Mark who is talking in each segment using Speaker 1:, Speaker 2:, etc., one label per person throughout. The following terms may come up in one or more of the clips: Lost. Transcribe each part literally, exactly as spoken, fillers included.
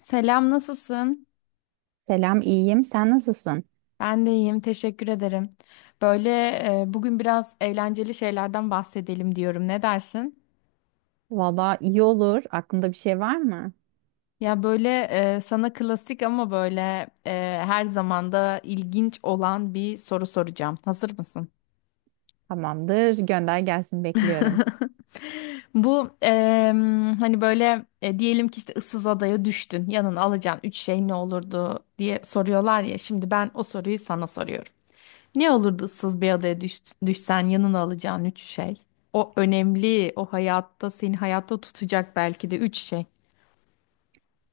Speaker 1: Selam, nasılsın?
Speaker 2: Selam, iyiyim. Sen nasılsın?
Speaker 1: Ben de iyiyim, teşekkür ederim. Böyle e, bugün biraz eğlenceli şeylerden bahsedelim diyorum. Ne dersin?
Speaker 2: Valla iyi olur. Aklında bir şey var mı?
Speaker 1: Ya böyle e, sana klasik ama böyle e, her zaman da ilginç olan bir soru soracağım. Hazır mısın?
Speaker 2: Tamamdır. Gönder gelsin. Bekliyorum.
Speaker 1: Bu em, hani böyle e, diyelim ki işte ıssız adaya düştün. Yanına alacağın üç şey ne olurdu diye soruyorlar ya. Şimdi ben o soruyu sana soruyorum. Ne olurdu ıssız bir adaya düş, düşsen yanına alacağın üç şey. O önemli, o hayatta seni hayatta tutacak belki de üç şey.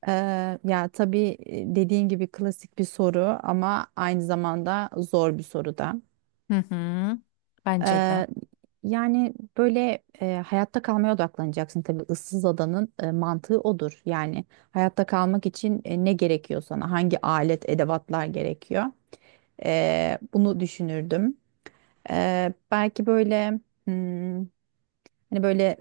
Speaker 2: Ee, ya tabii e, dediğin gibi klasik bir soru ama aynı zamanda zor bir soru da.
Speaker 1: Hı hı. Bence de.
Speaker 2: Eee, yani böyle eee, hayatta kalmaya odaklanacaksın tabii ıssız adanın eee, mantığı odur. Yani hayatta kalmak için e, ne gerekiyor sana? Hangi alet, edevatlar gerekiyor? Eee, bunu düşünürdüm. Eee, belki böyle hmm, Hani böyle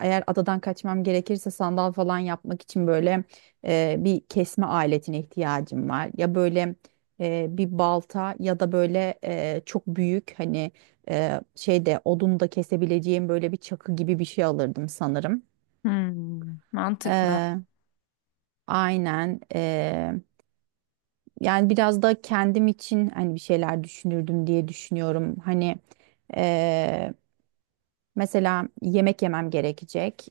Speaker 2: eğer adadan kaçmam gerekirse sandal falan yapmak için böyle e, bir kesme aletine ihtiyacım var. Ya böyle e, bir balta ya da böyle e, çok büyük hani e, şeyde odun da kesebileceğim böyle bir çakı gibi bir şey alırdım sanırım.
Speaker 1: Hmm, mantıklı.
Speaker 2: Eee, aynen. Eee, yani biraz da kendim için hani bir şeyler düşünürdüm diye düşünüyorum. Hani eee, mesela yemek yemem gerekecek.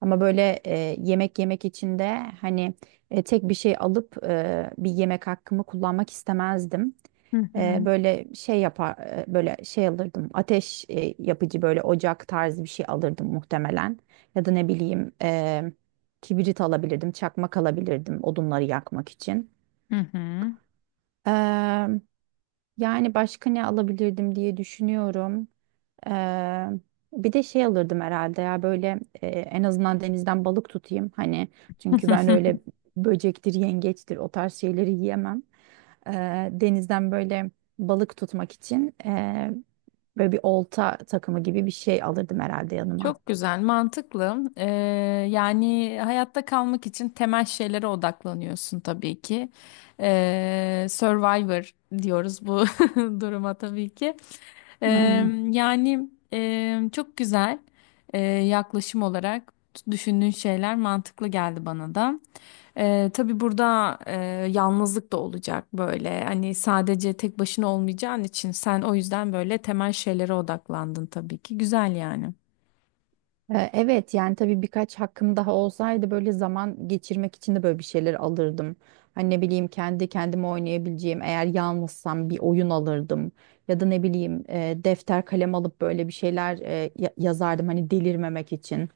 Speaker 2: Ama böyle e, yemek yemek için de hani e, tek bir şey alıp e, bir yemek hakkımı kullanmak istemezdim.
Speaker 1: Hı
Speaker 2: E,
Speaker 1: hı.
Speaker 2: böyle şey yapar e, böyle şey alırdım. Ateş e, yapıcı böyle ocak tarzı bir şey alırdım muhtemelen. Ya da ne bileyim e, kibrit alabilirdim, çakmak alabilirdim odunları yakmak için.
Speaker 1: Hı hı.
Speaker 2: Eee, yani başka ne alabilirdim diye düşünüyorum. Eee, bir de şey alırdım herhalde ya böyle e, en azından denizden balık tutayım hani çünkü ben öyle böcektir yengeçtir o tarz şeyleri yiyemem. Eee, denizden böyle balık tutmak için eee, böyle bir olta takımı gibi bir şey alırdım herhalde yanıma.
Speaker 1: Çok güzel, mantıklı. Ee, yani hayatta kalmak için temel şeylere odaklanıyorsun tabii ki. Ee, Survivor diyoruz bu duruma tabii ki. Ee,
Speaker 2: Aynen.
Speaker 1: Yani e, çok güzel e, yaklaşım olarak düşündüğün şeyler mantıklı geldi bana da. Ee, tabii burada e, yalnızlık da olacak böyle. Hani sadece tek başına olmayacağın için sen o yüzden böyle temel şeylere odaklandın tabii ki. Güzel yani.
Speaker 2: Ee, Evet, yani tabii birkaç hakkım daha olsaydı böyle zaman geçirmek için de böyle bir şeyler alırdım. Hani ne bileyim kendi kendime oynayabileceğim eğer yalnızsam bir oyun alırdım. Ya da ne bileyim e, defter kalem alıp böyle bir şeyler e, ya- yazardım hani delirmemek için.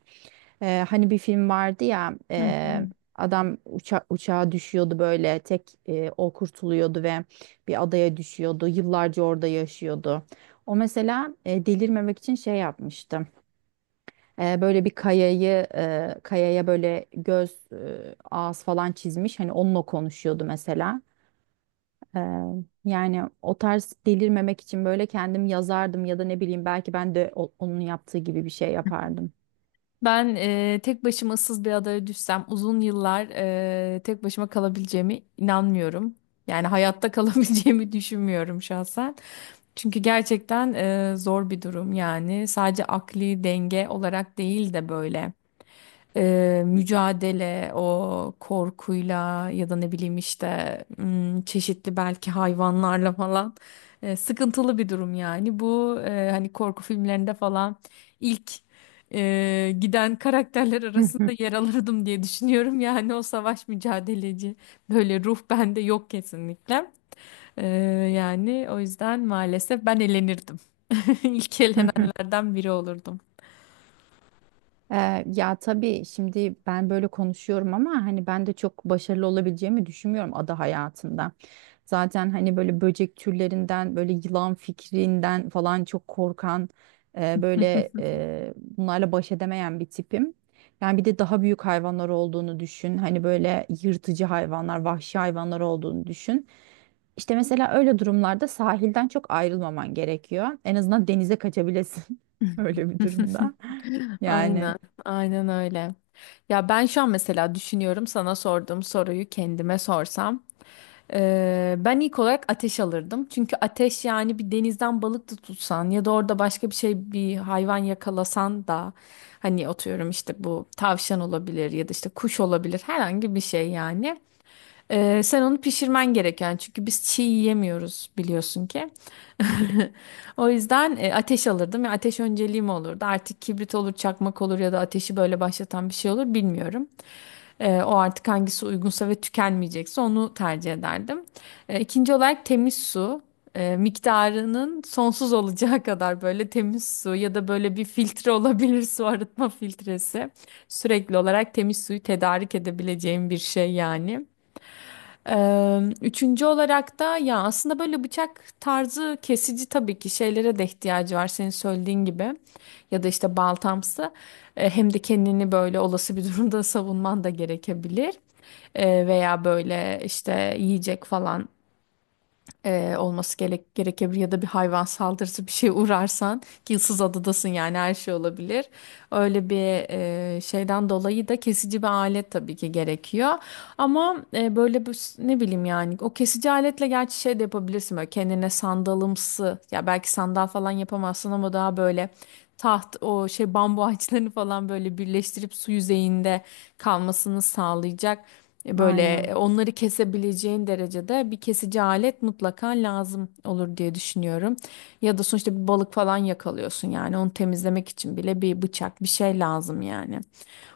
Speaker 2: Ee, hani bir film vardı ya
Speaker 1: Hı hı.
Speaker 2: e, adam uça uçağa düşüyordu böyle tek e, o kurtuluyordu ve bir adaya düşüyordu. Yıllarca orada yaşıyordu. O mesela e, delirmemek için şey yapmıştı. E, böyle bir kayayı e, kayaya böyle göz e, ağız falan çizmiş, hani onunla konuşuyordu mesela. E, yani o tarz delirmemek için böyle kendim yazardım, ya da ne bileyim belki ben de o- onun yaptığı gibi bir şey yapardım.
Speaker 1: Ben e, tek başıma ıssız bir adaya düşsem uzun yıllar e, tek başıma kalabileceğime inanmıyorum. Yani hayatta kalabileceğimi düşünmüyorum şahsen. Çünkü gerçekten e, zor bir durum yani sadece akli denge olarak değil de böyle e, mücadele o korkuyla ya da ne bileyim işte m, çeşitli belki hayvanlarla falan e, sıkıntılı bir durum yani. Bu e, hani korku filmlerinde falan ilk e, giden karakterler
Speaker 2: Hı
Speaker 1: arasında
Speaker 2: hı,
Speaker 1: yer alırdım diye düşünüyorum. Yani o savaş mücadeleci böyle ruh bende yok kesinlikle. E, Yani o yüzden maalesef ben elenirdim. İlk
Speaker 2: hı.
Speaker 1: elenenlerden biri olurdum.
Speaker 2: Ee, ya tabii şimdi ben böyle konuşuyorum ama hani ben de çok başarılı olabileceğimi düşünmüyorum ada hayatında. Zaten hani böyle böcek türlerinden böyle yılan fikrinden falan çok korkan, e, böyle e, bunlarla baş edemeyen bir tipim. Yani bir de daha büyük hayvanlar olduğunu düşün. Hani böyle yırtıcı hayvanlar, vahşi hayvanlar olduğunu düşün. İşte mesela öyle durumlarda sahilden çok ayrılmaman gerekiyor. En azından denize kaçabilesin öyle bir durumda. Yani.
Speaker 1: Aynen, aynen öyle. Ya ben şu an mesela düşünüyorum sana sorduğum soruyu kendime sorsam. Ee, ben ilk olarak ateş alırdım. Çünkü ateş yani bir denizden balık da tutsan ya da orada başka bir şey bir hayvan yakalasan da hani atıyorum işte bu tavşan olabilir ya da işte kuş olabilir herhangi bir şey yani. Ee, sen onu pişirmen gereken çünkü biz çiğ yiyemiyoruz biliyorsun ki. O yüzden e, ateş alırdım ve ateş önceliğim olurdu. Artık kibrit olur, çakmak olur ya da ateşi böyle başlatan bir şey olur bilmiyorum. Ee, o artık hangisi uygunsa ve tükenmeyecekse onu tercih ederdim. Ee, ikinci olarak temiz su. Ee, miktarının sonsuz olacağı kadar böyle temiz su ya da böyle bir filtre olabilir su arıtma filtresi. Sürekli olarak temiz suyu tedarik edebileceğim bir şey yani. Ee, üçüncü olarak da ya aslında böyle bıçak tarzı kesici tabii ki şeylere de ihtiyacı var senin söylediğin gibi ya da işte baltamsı. Ee, hem de kendini böyle olası bir durumda savunman da gerekebilir. Ee, veya böyle işte yiyecek falan e, olması gerek gerekebilir ya da bir hayvan saldırısı bir şey uğrarsan ki ıssız adadasın yani her şey olabilir. Öyle bir e, şeyden dolayı da kesici bir alet tabii ki gerekiyor. Ama e, böyle bu ne bileyim yani o kesici aletle gerçi şey de yapabilirsin böyle kendine sandalımsı ya belki sandal falan yapamazsın ama daha böyle taht o şey bambu ağaçlarını falan böyle birleştirip su yüzeyinde kalmasını sağlayacak. Böyle e,
Speaker 2: Aynen.
Speaker 1: onları kesebileceğin derecede bir kesici alet mutlaka lazım olur diye düşünüyorum. Ya da sonuçta bir balık falan yakalıyorsun yani onu temizlemek için bile bir bıçak bir şey lazım yani.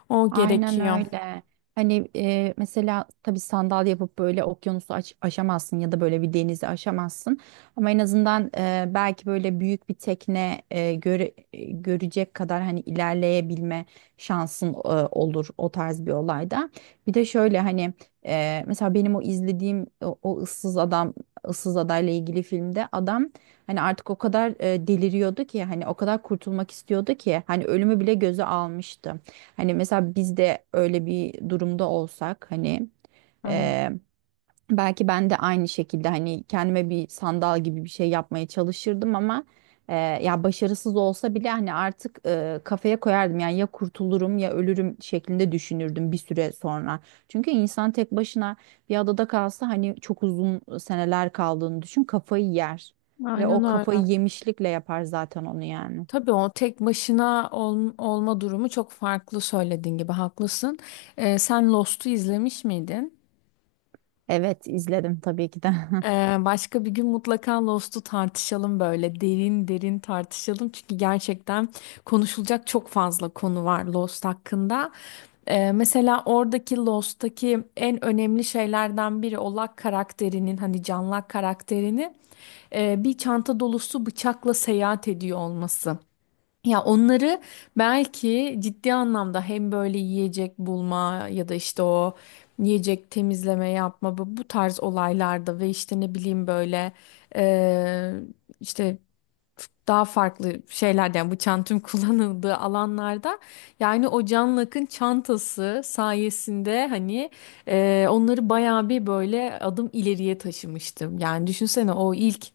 Speaker 1: O
Speaker 2: Aynen
Speaker 1: gerekiyor.
Speaker 2: öyle. Hani e, mesela tabii sandal yapıp böyle okyanusu aş- aşamazsın, ya da böyle bir denizi aşamazsın. Ama en azından e, belki böyle büyük bir tekne e, göre- e, görecek kadar hani ilerleyebilme şansın e, olur o tarz bir olayda. Bir de şöyle hani e, mesela benim o izlediğim o, o ıssız adam ıssız adayla ilgili filmde adam, hani artık o kadar e, deliriyordu ki hani o kadar kurtulmak istiyordu ki hani ölümü bile göze almıştı. Hani mesela biz de öyle bir durumda olsak hani
Speaker 1: Evet.
Speaker 2: e, belki ben de aynı şekilde hani kendime bir sandal gibi bir şey yapmaya çalışırdım, ama e, ya başarısız olsa bile hani artık e, kafaya koyardım yani ya kurtulurum ya ölürüm şeklinde düşünürdüm bir süre sonra. Çünkü insan tek başına bir adada kalsa hani çok uzun seneler kaldığını düşün, kafayı yer ve
Speaker 1: Aynen
Speaker 2: o kafayı
Speaker 1: öyle.
Speaker 2: yemişlikle yapar zaten onu yani.
Speaker 1: Tabii o tek başına ol- olma durumu çok farklı söylediğin gibi haklısın. Ee, sen Lost'u izlemiş miydin?
Speaker 2: Evet, izledim tabii ki de.
Speaker 1: Ee, başka bir gün mutlaka Lost'u tartışalım böyle derin derin tartışalım çünkü gerçekten konuşulacak çok fazla konu var Lost hakkında. Ee, mesela oradaki Lost'taki en önemli şeylerden biri Olak karakterinin hani Canlak karakterinin e, bir çanta dolusu bıçakla seyahat ediyor olması. Ya onları belki ciddi anlamda hem böyle yiyecek bulma ya da işte o yiyecek temizleme yapma bu, bu tarz olaylarda ve işte ne bileyim böyle eee, işte daha farklı şeylerden bu çantum kullanıldığı alanlarda yani o Can Lak'ın çantası sayesinde hani e, onları bayağı bir böyle adım ileriye taşımıştım. Yani düşünsene o ilk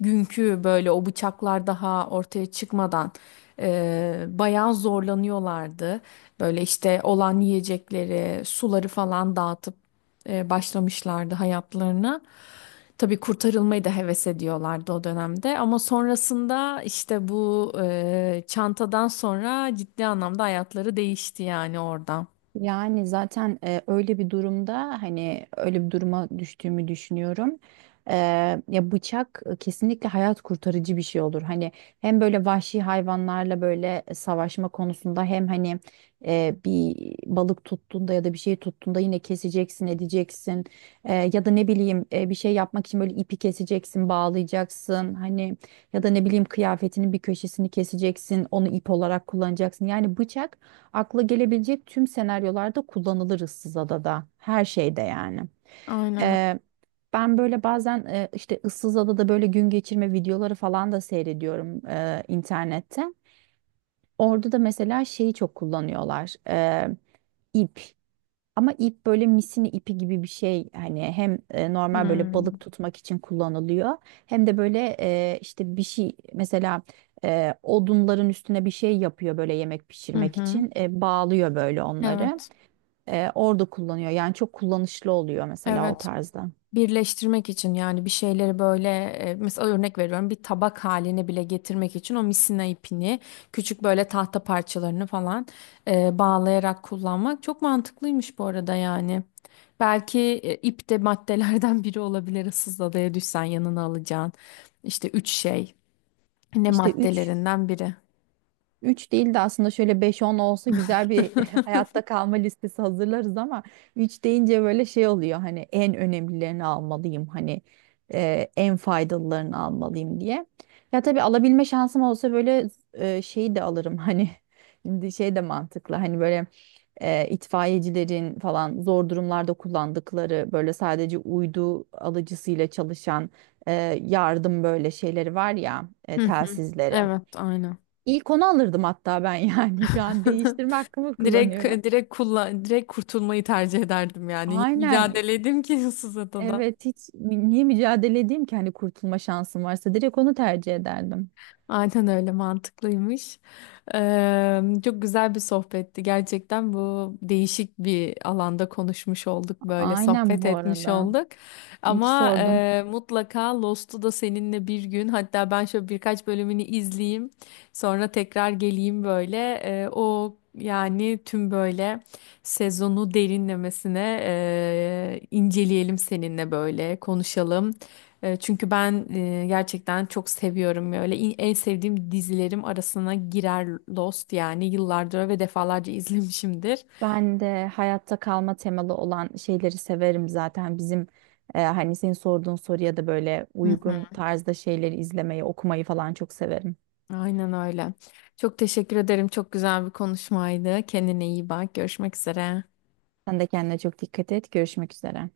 Speaker 1: günkü böyle o bıçaklar daha ortaya çıkmadan e, bayağı zorlanıyorlardı. Böyle işte olan yiyecekleri, suları falan dağıtıp e, başlamışlardı hayatlarına. Tabii kurtarılmayı da heves ediyorlardı o dönemde ama sonrasında işte bu e, çantadan sonra ciddi anlamda hayatları değişti yani orada.
Speaker 2: Yani zaten e, öyle bir durumda hani öyle bir duruma düştüğümü düşünüyorum. E, ya bıçak e, kesinlikle hayat kurtarıcı bir şey olur. Hani hem böyle vahşi hayvanlarla böyle savaşma konusunda hem hani e, bir balık tuttuğunda ya da bir şey tuttuğunda yine keseceksin, edeceksin. E, ya da ne bileyim e, bir şey yapmak için böyle ipi keseceksin, bağlayacaksın. Hani ya da ne bileyim kıyafetinin bir köşesini keseceksin, onu ip olarak kullanacaksın. Yani bıçak akla gelebilecek tüm senaryolarda kullanılır ıssız adada. Her şeyde yani.
Speaker 1: Aynen. O.
Speaker 2: Ee, ben böyle bazen e, işte ıssız adada böyle gün geçirme videoları falan da seyrediyorum e, internette. Orada da mesela şeyi çok kullanıyorlar. e, ip. Ama ip böyle misini ipi gibi bir şey. Hani hem e, normal böyle
Speaker 1: Hmm.
Speaker 2: balık tutmak için kullanılıyor. Hem de böyle e, işte bir şey mesela e, odunların üstüne bir şey yapıyor böyle yemek
Speaker 1: Hı
Speaker 2: pişirmek
Speaker 1: hı.
Speaker 2: için. E, bağlıyor böyle onları
Speaker 1: Evet.
Speaker 2: e, orada kullanıyor. Yani çok kullanışlı oluyor mesela o
Speaker 1: Evet.
Speaker 2: tarzda.
Speaker 1: Birleştirmek için yani bir şeyleri böyle e, mesela örnek veriyorum bir tabak haline bile getirmek için o misina ipini küçük böyle tahta parçalarını falan e, bağlayarak kullanmak çok mantıklıymış bu arada yani. Belki e, ip de maddelerden biri olabilir ıssız adaya düşsen yanına alacağın işte üç şey ne
Speaker 2: İşte üç.
Speaker 1: maddelerinden biri.
Speaker 2: Üç değil de aslında şöyle beş on olsa güzel bir hayatta kalma listesi hazırlarız ama üç deyince böyle şey oluyor hani en önemlilerini almalıyım, hani e, en faydalılarını almalıyım diye. Ya tabii alabilme şansım olsa böyle e, şeyi de alırım hani şimdi şey de mantıklı hani böyle e, itfaiyecilerin falan zor durumlarda kullandıkları böyle sadece uydu alıcısıyla çalışan e, yardım böyle şeyleri var ya, e,
Speaker 1: Hı hı.
Speaker 2: telsizleri.
Speaker 1: Evet, aynen.
Speaker 2: İlk onu alırdım hatta ben yani şu an değiştirme hakkımı
Speaker 1: Direkt
Speaker 2: kullanıyorum.
Speaker 1: direkt kullan direkt kurtulmayı tercih ederdim yani. Niye
Speaker 2: Aynen,
Speaker 1: mücadele edeyim ki ıssız adada?
Speaker 2: evet hiç mü- niye mücadele edeyim ki hani kurtulma şansım varsa direkt onu tercih ederdim.
Speaker 1: Aynen öyle mantıklıymış. Eee, çok güzel bir sohbetti. Gerçekten bu değişik bir alanda konuşmuş olduk böyle
Speaker 2: Aynen
Speaker 1: sohbet
Speaker 2: bu
Speaker 1: etmiş
Speaker 2: arada.
Speaker 1: olduk.
Speaker 2: İyi ki
Speaker 1: Ama
Speaker 2: sordun.
Speaker 1: eee, mutlaka Lost'u da seninle bir gün hatta ben şöyle birkaç bölümünü izleyeyim. Sonra tekrar geleyim böyle. Eee, o yani tüm böyle sezonu derinlemesine eee, inceleyelim seninle böyle konuşalım. E, Çünkü ben e, gerçekten çok seviyorum böyle İn- en sevdiğim dizilerim arasına girer Lost yani yıllardır ve defalarca izlemişimdir.
Speaker 2: Ben de hayatta kalma temalı olan şeyleri severim zaten. Bizim e, hani senin sorduğun soruya da böyle
Speaker 1: Hı
Speaker 2: uygun
Speaker 1: hı.
Speaker 2: tarzda şeyleri izlemeyi, okumayı falan çok severim.
Speaker 1: Aynen öyle. Çok teşekkür ederim. Çok güzel bir konuşmaydı. Kendine iyi bak. Görüşmek üzere.
Speaker 2: Sen de kendine çok dikkat et. Görüşmek üzere.